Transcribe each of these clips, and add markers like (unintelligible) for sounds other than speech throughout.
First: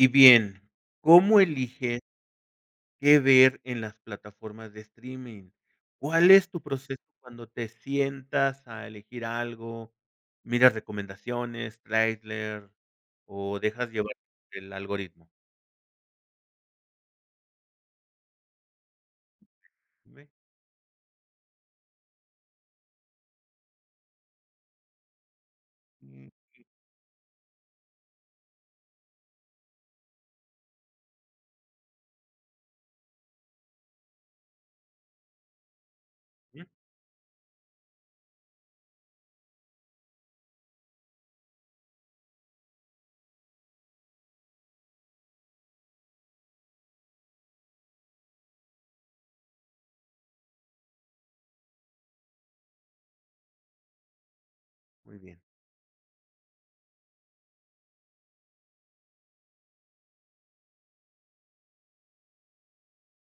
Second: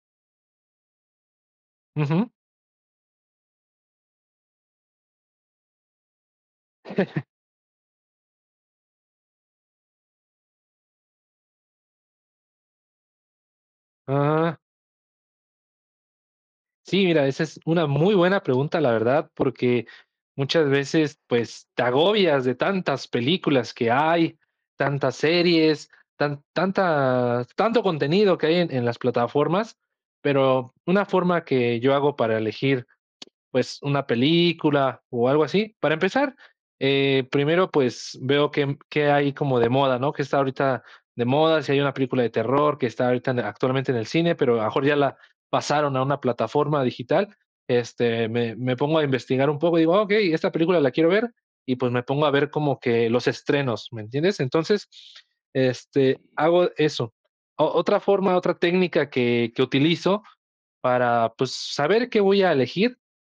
Y bien, ¿cómo elige? Ujú. ¿que ver en las plataformas de streaming? ¿Cuál es tu proceso (chuckles) cuando te sientas a elegir algo?, ¿miras recomendaciones, trailer o dejas llevar por Ah. el algoritmo? Sí, mira, esa es una muy buena pregunta, la verdad, porque Dime. muchas veces, pues, te agobias de tantas películas que hay, tantas series, Ujú. tan tantas tanto contenido que hay en en las plataformas, pero una forma que yo hago para elegir, pues, una película o algo así, para empezar, Ujú. eh, primero, pues, veo qué, mm, qué hay como de moda, ¿qué está ahorita de moda? Si hay una película de terror que está ahorita actualmente en el cine, pero a lo mejor ya la pasaron a una plataforma digital, este, me me pongo a investigar un poco y digo: "Ah, okey, esta película la quiero ver", y, pues, me pongo a ver como que los estrenos, ¿me entiendes? Entonces, Muy bien. este, hago eso. O otra forma, otra técnica que que utilizo para, pues, saber qué voy a elegir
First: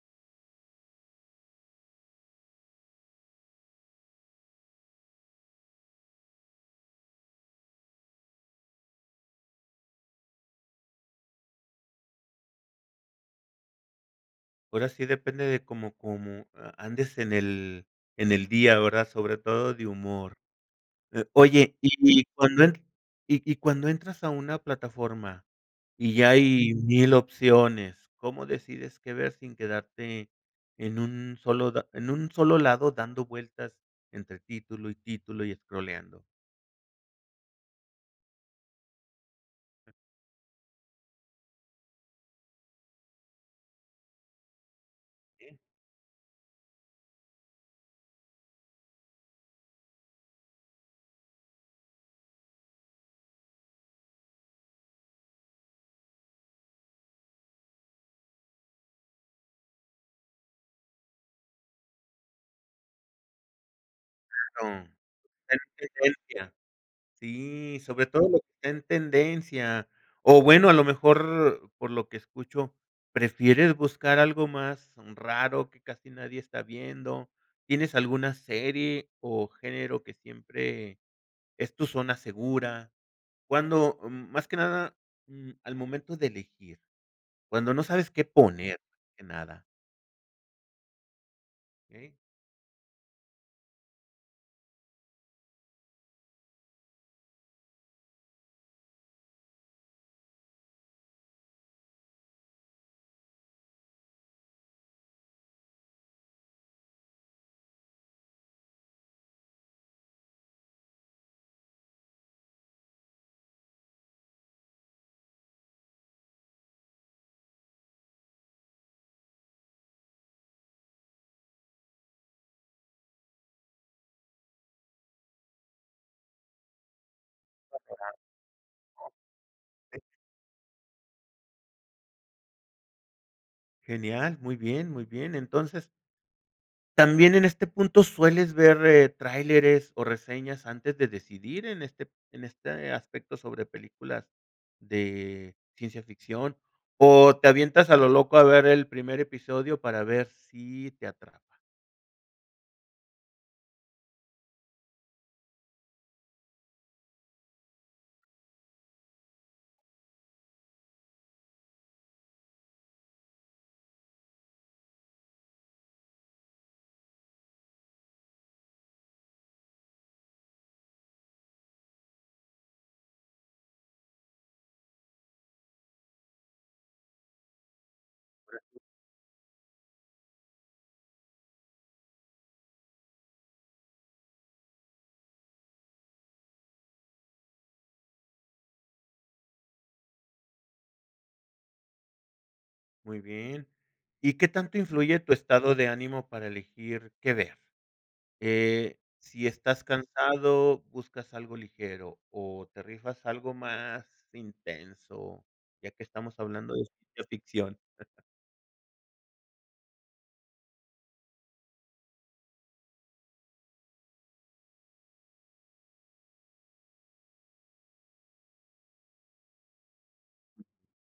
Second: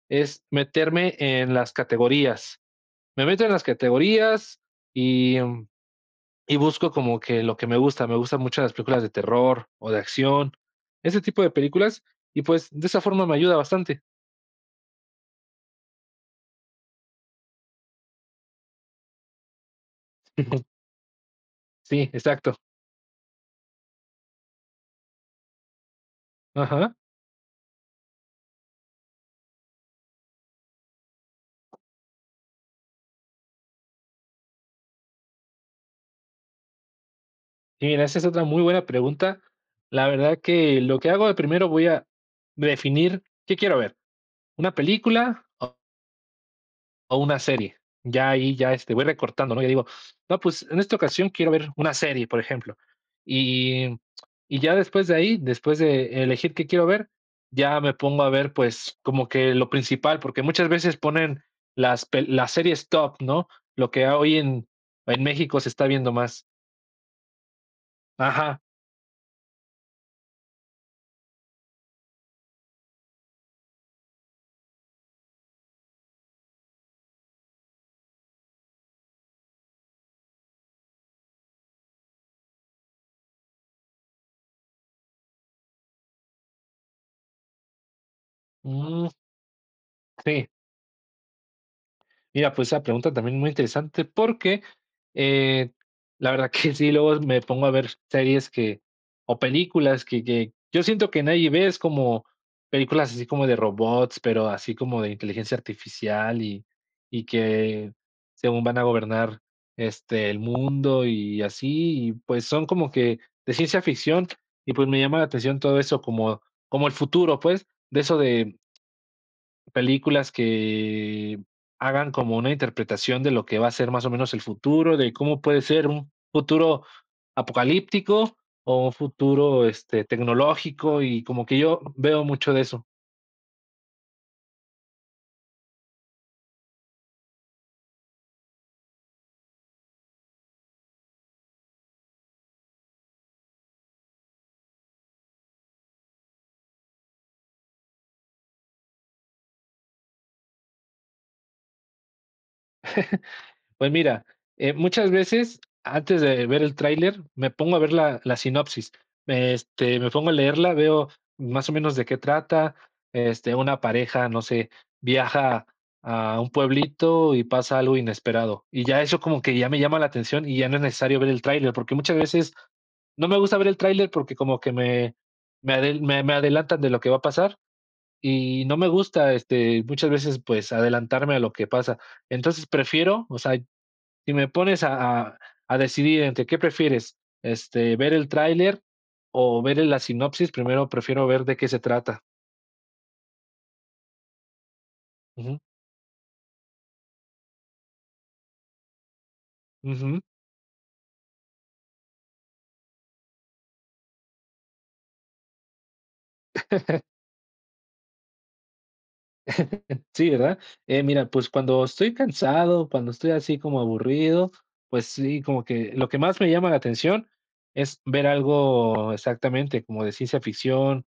es meterme en las categorías. Me meto en las categorías y, mm, y busco como que lo que me gusta, me gustan mucho las películas de terror o de acción, ese tipo de películas, y, pues, de esa forma me ayuda bastante. Ahora sí, depende de cómo cómo a andes en el en el día, ¿verdad?, sobre todo de humor. Ujú. Eh, oye, Sí, y y exacto. cuando en y y cuando entras a una plataforma, y ya hay Ajá. 1000 opciones, ¿cómo decides qué ver sin quedarte en un solo da en un solo lado dando vueltas entre título y título, y escrolleando? Mira, esa es otra muy buena pregunta, la verdad que lo que hago de primero, voy a de definir, ¿qué quiero ver?, una película ¿Eh? o? ¿o una serie?, ya ahí ya, este, voy recortando, ¿no?, yo digo: "No pues, en esta ocasión quiero ver una serie, por ejemplo, y y ya después de ahí, después de elegir qué quiero ver, ya me pongo a ver, pues, como que lo principal, porque muchas veces ponen las peli la series top, ¿no?, lo que a hoy en en México se está viendo más. (unintelligible) sí, sobre todo lo que Ajá. está en tendencia, o bueno, a lo mejor por lo que escucho, prefieres buscar algo más raro que casi nadie está viendo, ¿tienes alguna serie o género que siempre es tu zona segura? ¿Cuándo?, mm, más que nada, mm, al momento de elegir, cuándo no sabes qué poner, Mm. más que nada. Sí. Eh. Mira, pues, esa pregunta también muy interesante, porque, eh, la verdad que (chuckles) sí, luego me pongo a ver series que o películas que que yo siento que nadie ve, es como películas así como de robots, pero así como de inteligencia artificial, y y que según van a gobernar, este, el mundo y así, y pues, son como que de ciencia ficción, y pues, me llama la atención todo eso como como el futuro, pues, de eso de películas que hagan como una interpretación de lo que va a ser más o menos el futuro de, ¿cómo puede ser un futuro apocalíptico, o un futuro, (unintelligible) este, tecnológico?, y como que yo veo mucho de eso. Genial. Muy bien, muy bien, entonces también en este punto, ¿sueles ver tráileres o reseñas antes de decidir en este en este aspecto sobre películas de ciencia ficción? ¿o te avientas a lo loco a ver el primer episodio para ver si te atrapa? (chuckles) Pues mira, eh, muchas veces antes de ver el tráiler, me pongo a ver la la sinopsis, me, este, me pongo a leerla, veo más o menos de qué trata, este, una pareja, no sé, viaja a un pueblito y pasa algo inesperado, y ya, eso como que ya me llama la atención, y ya no es necesario ver el tráiler, porque muchas veces, no me gusta ver el tráiler, porque como que me me adel me me adelantan de lo que va a pasar, y no (unintelligible) me gusta, este, muchas veces, pues adelantarme a lo que pasa, entonces prefiero, o sea, si me pones a a a decidir entre qué prefieres, este, ver el tráiler o verle la sinopsis, primero prefiero ver de qué se trata. Muy bien, ¿y qué tanto influye tu Ujú. estado de ánimo para elegir qué ver?, eh, si estás Ujú. cansado, ¿buscas algo ligero o te rifas algo más intenso?, ya que estamos hablando de (chuckles) ciencia ficción. (chuckles) (chuckles) Sí, ¿verdad?, eh, mira, pues, cuando estoy cansado, cuando estoy así como aburrido, pues sí, como que, lo que más me llama la atención, es ver algo, exactamente, como de ciencia ficción,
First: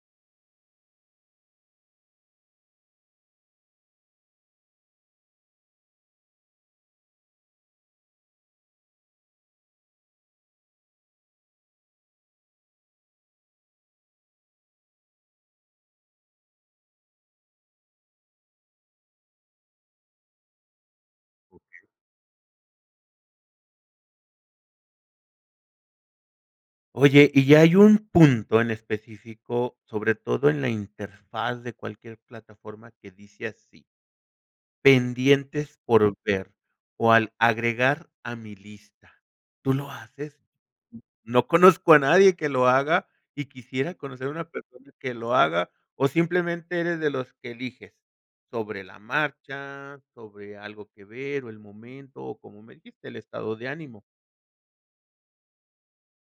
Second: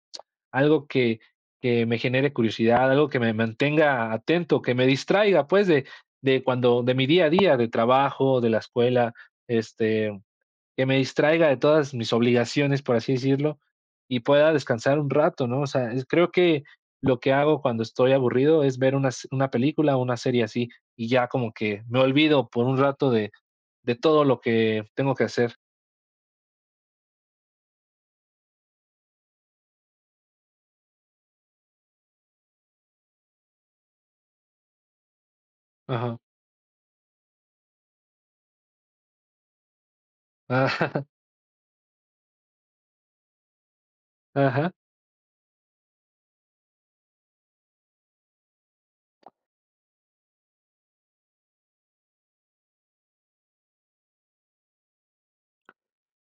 algo que que me genere curiosidad, algo que me mantenga atento, que me distraiga, pues de de cuando de mi día a día, de trabajo, de la escuela, este, que me distraiga de todas mis obligaciones, por así decirlo, y pueda descansar un rato, ¿no?, o sea, es creo que, lo que hago cuando estoy aburrido, es ver una s una película o una serie así, y ya como Okey. que, me olvido por un rato de todo lo que tengo que hacer. Oye, y ya hay un punto en específico, sobre todo en la interfaz de cualquier plataforma que dice así: "Pendientes por Ajá. ver, o al agregar a mi lista", ¿tú lo haces?, Ah. (giggles) no conozco a nadie que lo haga, y quisiera conocer a una Ajá. persona que lo haga, o simplemente eres de los que eliges sobre la marcha sobre algo que ver, o el momento, o como me dijiste el estado de ánimo.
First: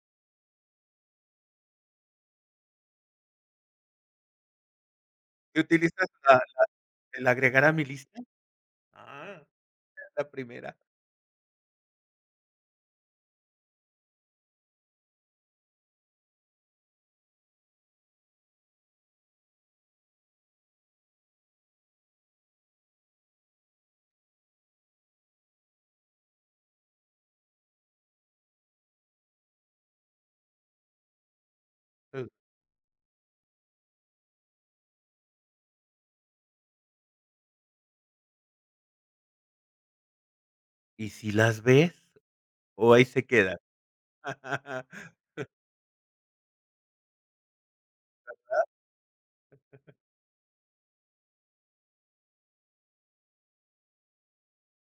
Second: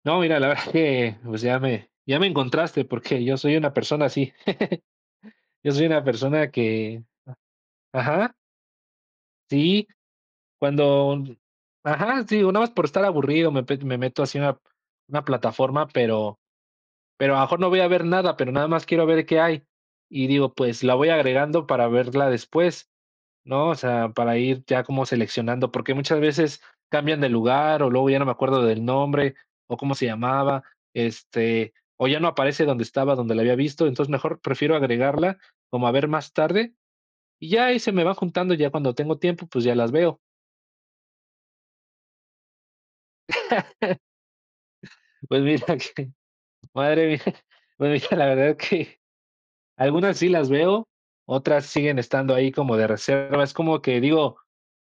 No, mira, la verdad que, pues, ya me ya me encontraste porque yo soy una persona así, (chuckles) yo soy una ¿Utilizas la la persona que el agregar a mi lista?, ¿ajá? ah, Sí, es la primera. cuando ajá, sí, o nada más por estar aburrido, me pe me meto así a una una plataforma, pero pero a lo mejor no voy a ver nada, pero nada más quiero ver qué hay, y digo, pues la voy agregando para verla después, ¿no?, o sea, para ir ya como seleccionando, porque muchas veces cambian de lugar, o luego ya no me acuerdo del nombre, o cómo se llamaba, este, o ya no aparece donde estaba, donde la había visto, entonces mejor prefiero agregarla como a ver más tarde, y ya ahí se me va juntando ya cuando tengo tiempo, pues, ya las veo. Y sí las ves, ¿o ahí se quedan? (laughs) (laughs) Pues mira que, madre mía, pues mira, la verdad es Ajá. que (chuckles) algunas sí las veo, otras siguen estando ahí como de reserva. Es como que digo,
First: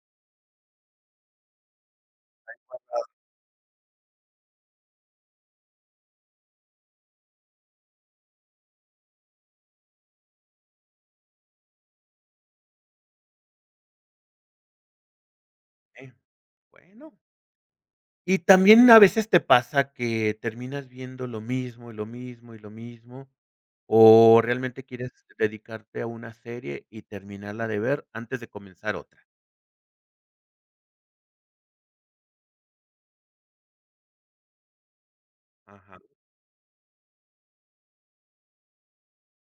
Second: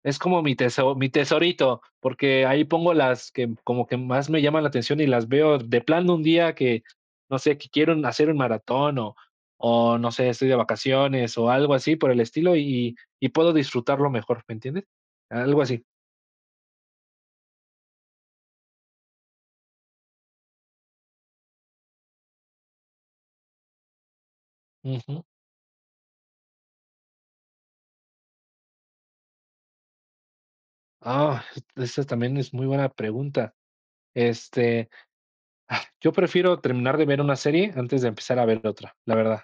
es como mi teso mi tesorito, porque Me han ahí pongo contado. las que como que más me llaman la atención y las veo de plano de un día que, no sé, que quiero hacer un maratón o o no sé, estoy de vacaciones, o algo así por el estilo, y y y puedo disfrutarlo mejor. ¿Me entiendes? Algo así. Eh, bueno. Y también a veces te pasa que terminas viendo lo mismo, y lo mismo, y lo mismo, ¿o realmente quieres Ujú. dedicarte a una serie y terminarla de ver antes de comenzar otra? Ah, esa también es muy buena pregunta. Este, ah, Ajá. yo prefiero terminar de ver una serie antes de empezar a ver otra. La verdad,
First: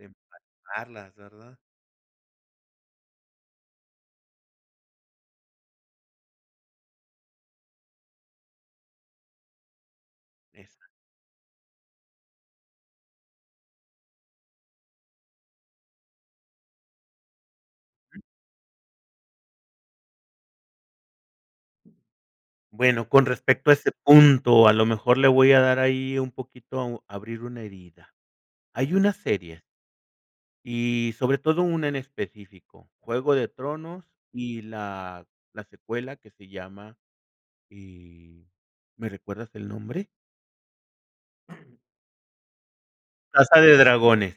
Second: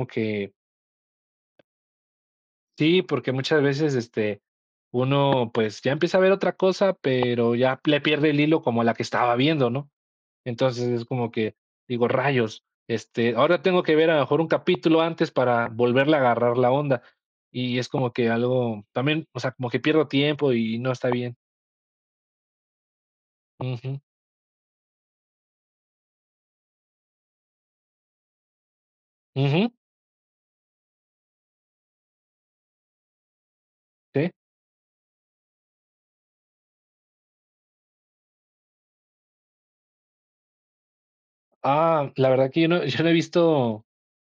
De que empatarlas, ¿verdad? Sí, porque muchas veces este, uno pues, ya empieza a ver otra cosa, pero ya le pierde el hilo como a la que estaba viendo, ¿no?, Exacto. entonces es como que digo: "Rayos", este, ahora tengo que ver a lo mejor un capítulo antes para volverle a agarrar la onda y es como Ujú. que algo también. O sea, como que pierdo tiempo, y no está bien. Bueno, con respecto a ese Ujú. punto, a lo mejor le voy a dar ahí un poquito abrir una herida. Hay una serie Ujú. y sobre todo, una en específico Juego de Tronos Sí. y la la secuela que se llama y, ¿me recuerdas el nombre? (clears throat) Ah, la verdad que yo no (chuckles) yo no he Casa de visto Dragones.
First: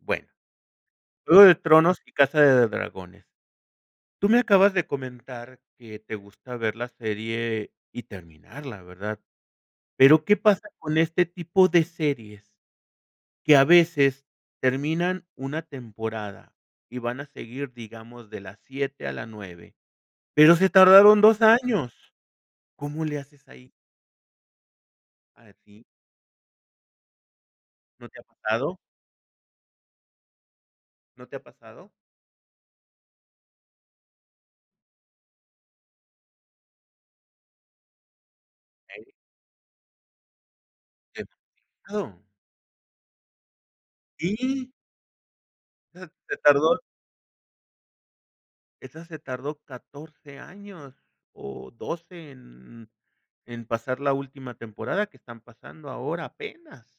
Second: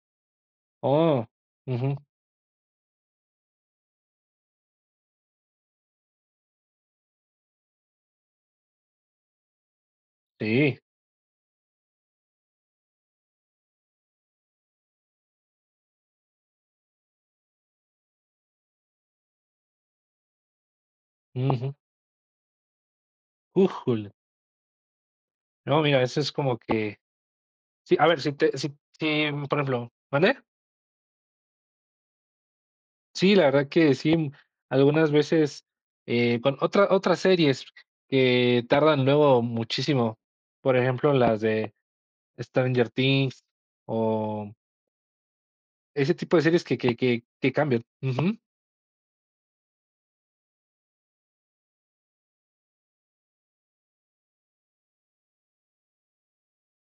Bueno, ¡Oh!, Juego de Tronos ujú. y Casa de Dragones. Tú me acabas de comentar que te gusta ver la serie y terminarla, ¿verdad?, pero qué pasa Sí. con este tipo de series, que a veces terminan una temporada y van a seguir, digamos, de la 7 a la 9, pero se tardaron 2 Ujú. años, ¿cómo le haces ahí? ¡Újule! ¿Ah, No, sí? mira, eso es como que sí, a ¿No te ver, ha si te si t pasado? si, mm, por ejemplo ¿mande? ¿No te ha pasado? Sí, la verdad que sí. Algunas veces, eh, con otra otras series que tardan Okey. luego muchísimo. Por ejemplo, las de (unintelligible) Stranger Things o Sí. Ah, Ese se tipo de series que tardó. que que que cambian, ujú. Esa se tardó 14 años, o 12 en en pasar la última temporada que están pasando ahora apenas.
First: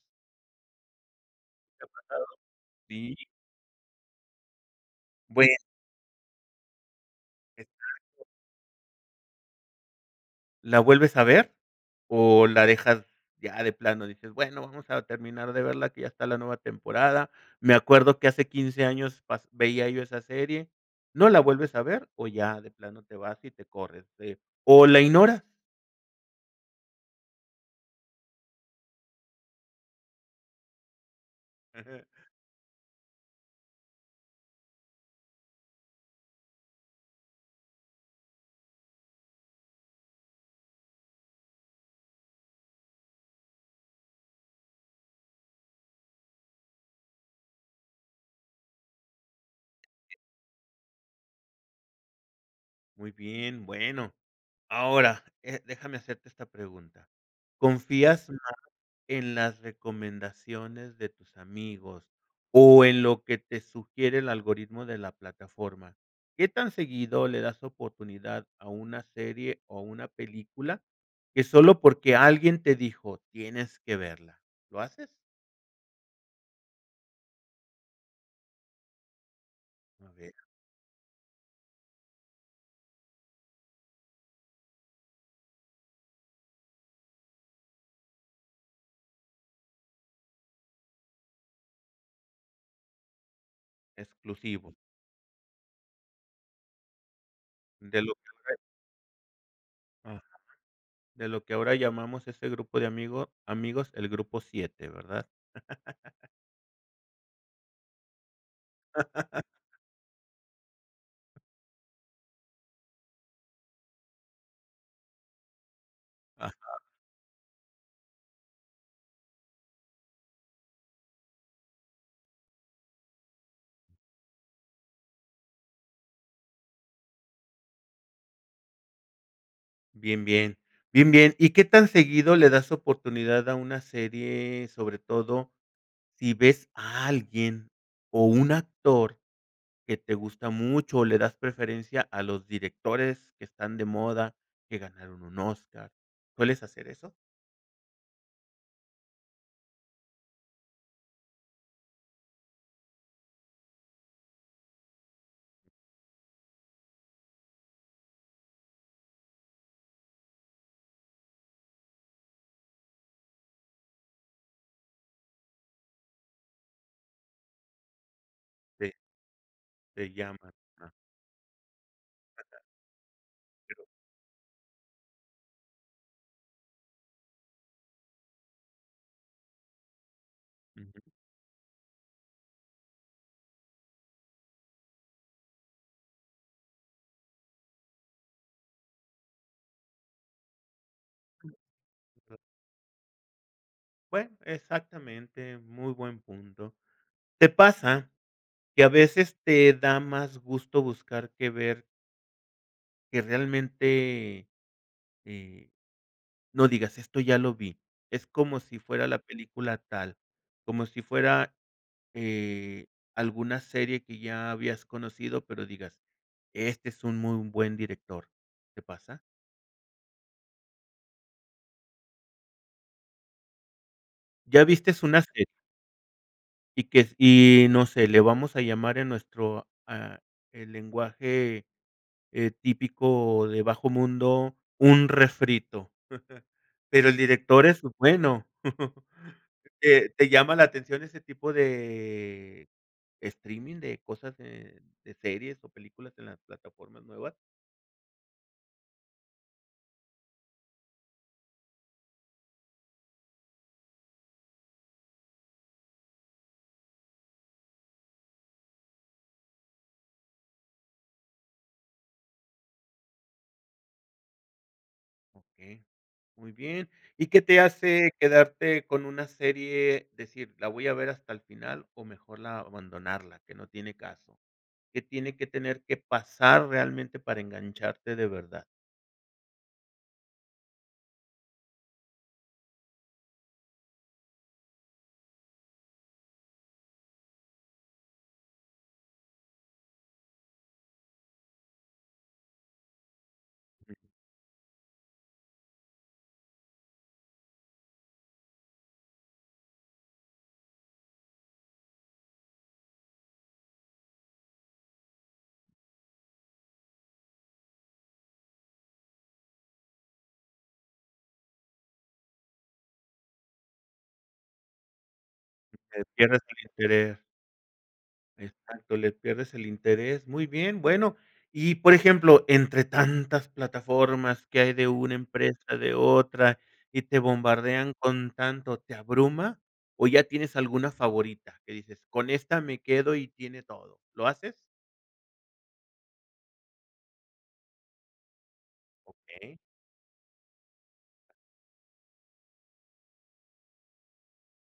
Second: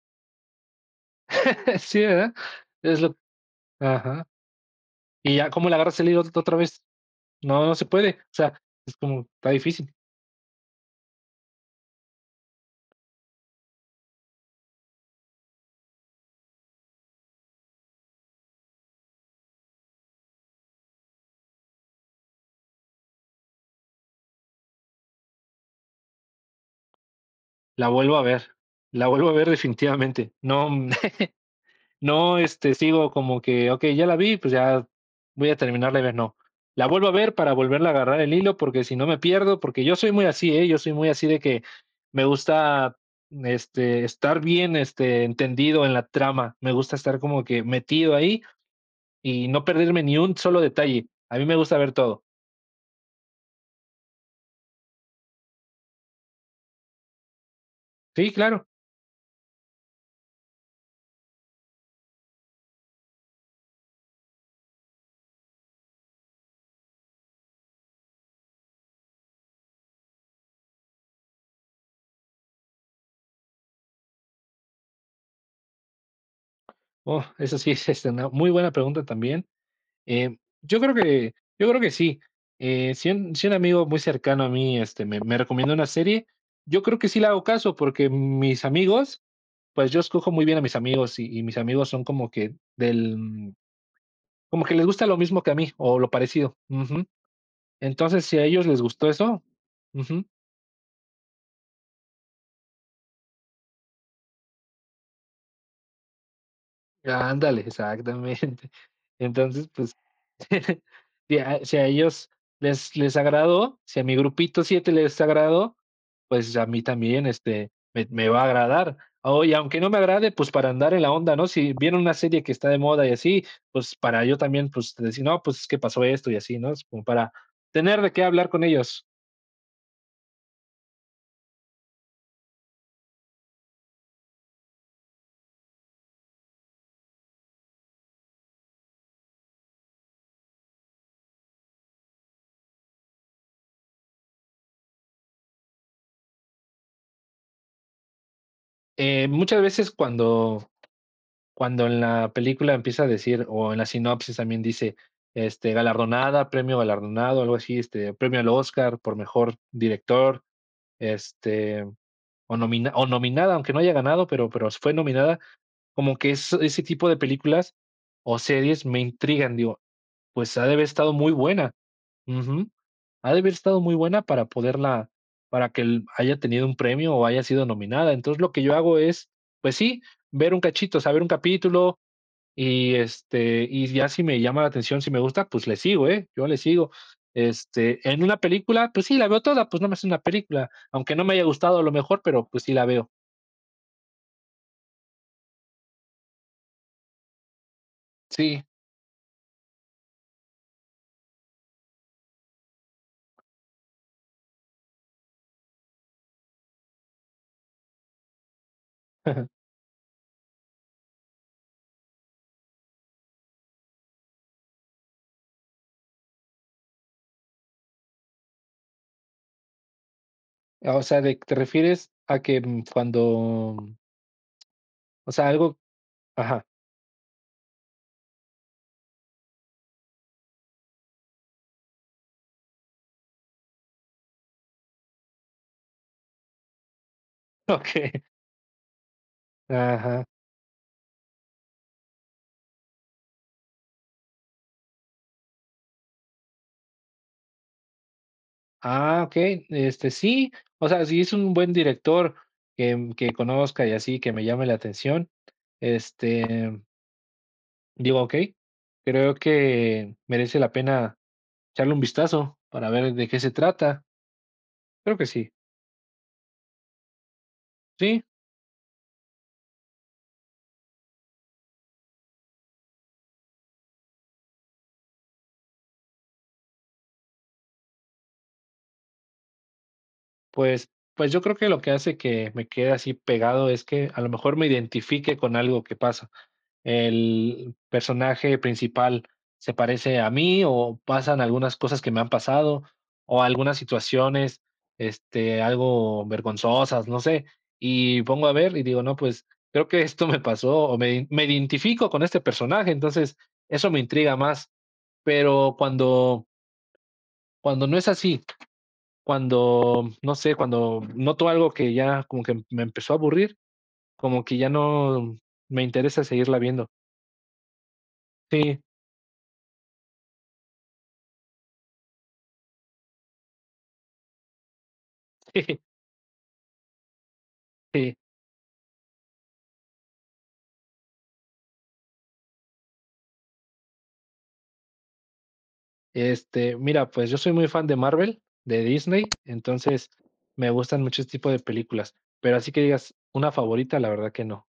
(laughs) ¿Te ha ¿Sí, pasado?, verdad?, es lo ¿sí? ajá. ¿Y ya Bueno. como le agarras el hilo ot otra vez?, no se Exacto. puede, o sea, es como está difícil. ¿La vuelves a ver, o la dejas ya de plano?, y dices: "Bueno, vamos a terminar de verla que ya está la nueva temporada, me acuerdo que hace 15 años pas veía yo esa serie", ¿no la vuelves a ver, o ya de plano te vas y te corres, eh, o la ignoras? La vuelvo a ver, la vuelvo a ver definitivamente, no, mm, (chuckles) (chuckles) no, este, sigo como que, okey, ya la vi, pues ya voy a terminarla de ver, no, la vuelvo a ver para volverla a agarrar el hilo porque si no me pierdo, porque yo soy muy así, ¿eh?, yo soy muy así, de que, me gusta, mm, este, estar bien, este, entendido en la trama, me gusta estar como que metido ahí y no perderme ni un solo detalle, a mí me gusta ver todo. Muy bien, bueno, ahora, eh, déjame hacerte esta pregunta, ¿confías Sí, más claro. en las recomendaciones de tus amigos o en lo que te sugiere el algoritmo de la plataforma? ¿Qué tan seguido le das oportunidad a una serie o una película, que sólo porque alguien te dijo: "Tienes que verla", lo haces? Oh, eso sí es, este, una muy buena pregunta también. A ver. Eh, yo creo que yo creo que sí. Eh, si un si un amigo muy cercano a mí, este, me me recomienda una serie. Yo creo que sí le hago caso, porque mis amigos pues, yo escojo muy bien a mis amigos, y mis amigos son como que del como Exclusivo. que les gusta lo mismo que a mí, o lo parecido. Ujú. De lo Entonces, si a (unintelligible) ellos les gustó eso. Ujú. Ajá, de lo que ahora llamamos ese grupo de amigo amigos, el grupo 7, ¿verdad? (chuckles) Ándale exactamente. (laughs) Entonces, pues, (chuckles) si a si a ellos les les agradó, si a mi grupito 7 les agradó, pues, a Ajá. mí también, este, me me va a agradar, oye, aunque no me agrade, pues, para andar en la onda, ¿no?, si viene una serie que está de moda y así, pues, para yo también, pues, decir no, pues, que pasó esto y así, ¿no?, como para tener de qué hablar con ellos. Bien, bien, bien, bien, ¿y qué tan seguido le das oportunidad a una serie?, sobre todo, si ves a alguien, o un actor que te gusta mucho o le das preferencia a los directores que están de moda, que ganaron un Óscar, ¿sueles hacer eso? Eh, muchas veces cuando cuando en la película empieza a decir o en la sinopsis también dice, este, galardonada, premio galardonado o algo así, este, premio al Óscar por mejor director, este, o nomina o nominada, aunque no haya ganado, pero pero s fue nominada como que eso ese tipo de películas o series Sí. me intrigan, digo: Te llaman, "Pues ha de haber ah. estado muy buena Ajá. ujú, ha de haber estado Pero. muy buena para poderla para que l haya tenido un premio, o haya sido nominada", entonces lo que yo hago es, pues sí, ver un cachito, o Ujú. sea, ver un capítulo, y este, y ya si me llama la atención, si me gusta, pues le sigo, eh, yo le sigo, este, en una película, pues sí, la veo toda, pues nomás es una película, aunque no me haya gustado a lo mejor, pero pues sí la veo. Bueno, exactamente, muy buen punto, ¿te pasa Sí. que a veces te da más gusto buscar que ver? Que realmente, eh, no digas: "Esto ya lo vi". Es como si fuera la (chuckles) película tal como si fuera, eh, alguna serie que ya habías conocido, pero digas: "Este es un muy buen director", ¿te pasa? Ah, o sea, de q ¿te refieres a que, mm, cuando? ¿Ya viste unas O que? sea, algo ajá. Y que si, no sé, le vamos a llamar en nuestro, ah, el lenguaje, eh, típico, de bajo mundo, un refrito, (chuckles) pero el director es Okey. bueno, (chuckles) ¿te Ajá. te llama la atención ese tipo de streaming de cosas, de de series o películas en las plataformas nuevas? Ah, okey, este sí, o sea, si es un buen director que, mm, que conozca y así, que me llame la atención, este Digo: "Okey, creo que merece la pena echarle un vistazo para ver de qué se trata". Creo que sí. Okey, muy bien, ¿y qué te hace Sí. quedarte con una serie, decir: "La voy a ver hasta el final", o mejor la abandonarla, que no tiene caso?, ¿qué tiene que tener que pasar realmente para engancharte de verdad? Pues pues yo creo que lo que hace que me quede así pegado, es que a lo mejor me identifique con algo que pasa, el personaje principal se parece a mí, o pasan algunas cosas que me han pasado, o algunas situaciones, este, algo vergonzosas, no sé, y pongo a ver y digo: "No, pues, creo que esto me pasó o me ide me identifico con este personaje", entonces eso me intriga más, pero cuando cuando no es así, cuando, no sé, cuando noto algo que, ya como que me empezó a aburrir, como que ya no me Que le interesa pierdes seguirla el viendo. interés. Sí. Exacto, le pierdes el interés, muy bien, bueno, y, por ejemplo, entre tantas plataformas que hay de una empresa, Sí. de otra, y te bombardean Sí. con tanto, ¿te abruma o ya tienes alguna favorita que dices: "Con esta me quedo y tiene todo", lo haces? Este, mira, pues yo soy muy fan de Marvel, de Disney, Okey. entonces, me gustan mucho ese tipo de películas, pero así que digas una favorita, la verdad que no,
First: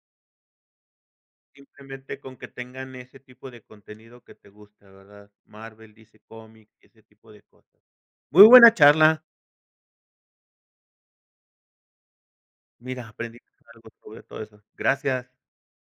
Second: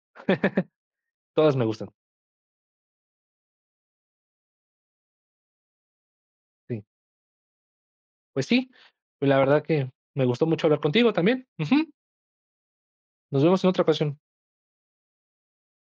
(chuckles) todas me gustan. Simplemente con que tengan ese tipo de contenido que te gusta, ¿verdad?, Marvel, DC Comic, Sí. y ese tipo de cosas, muy Pues sí, buena charla. pues la verdad que me gustó mucho hablar contigo también, ujú. Mira, aprendí Nos vemos en otra algo ocasión. sobre todo eso, gracias.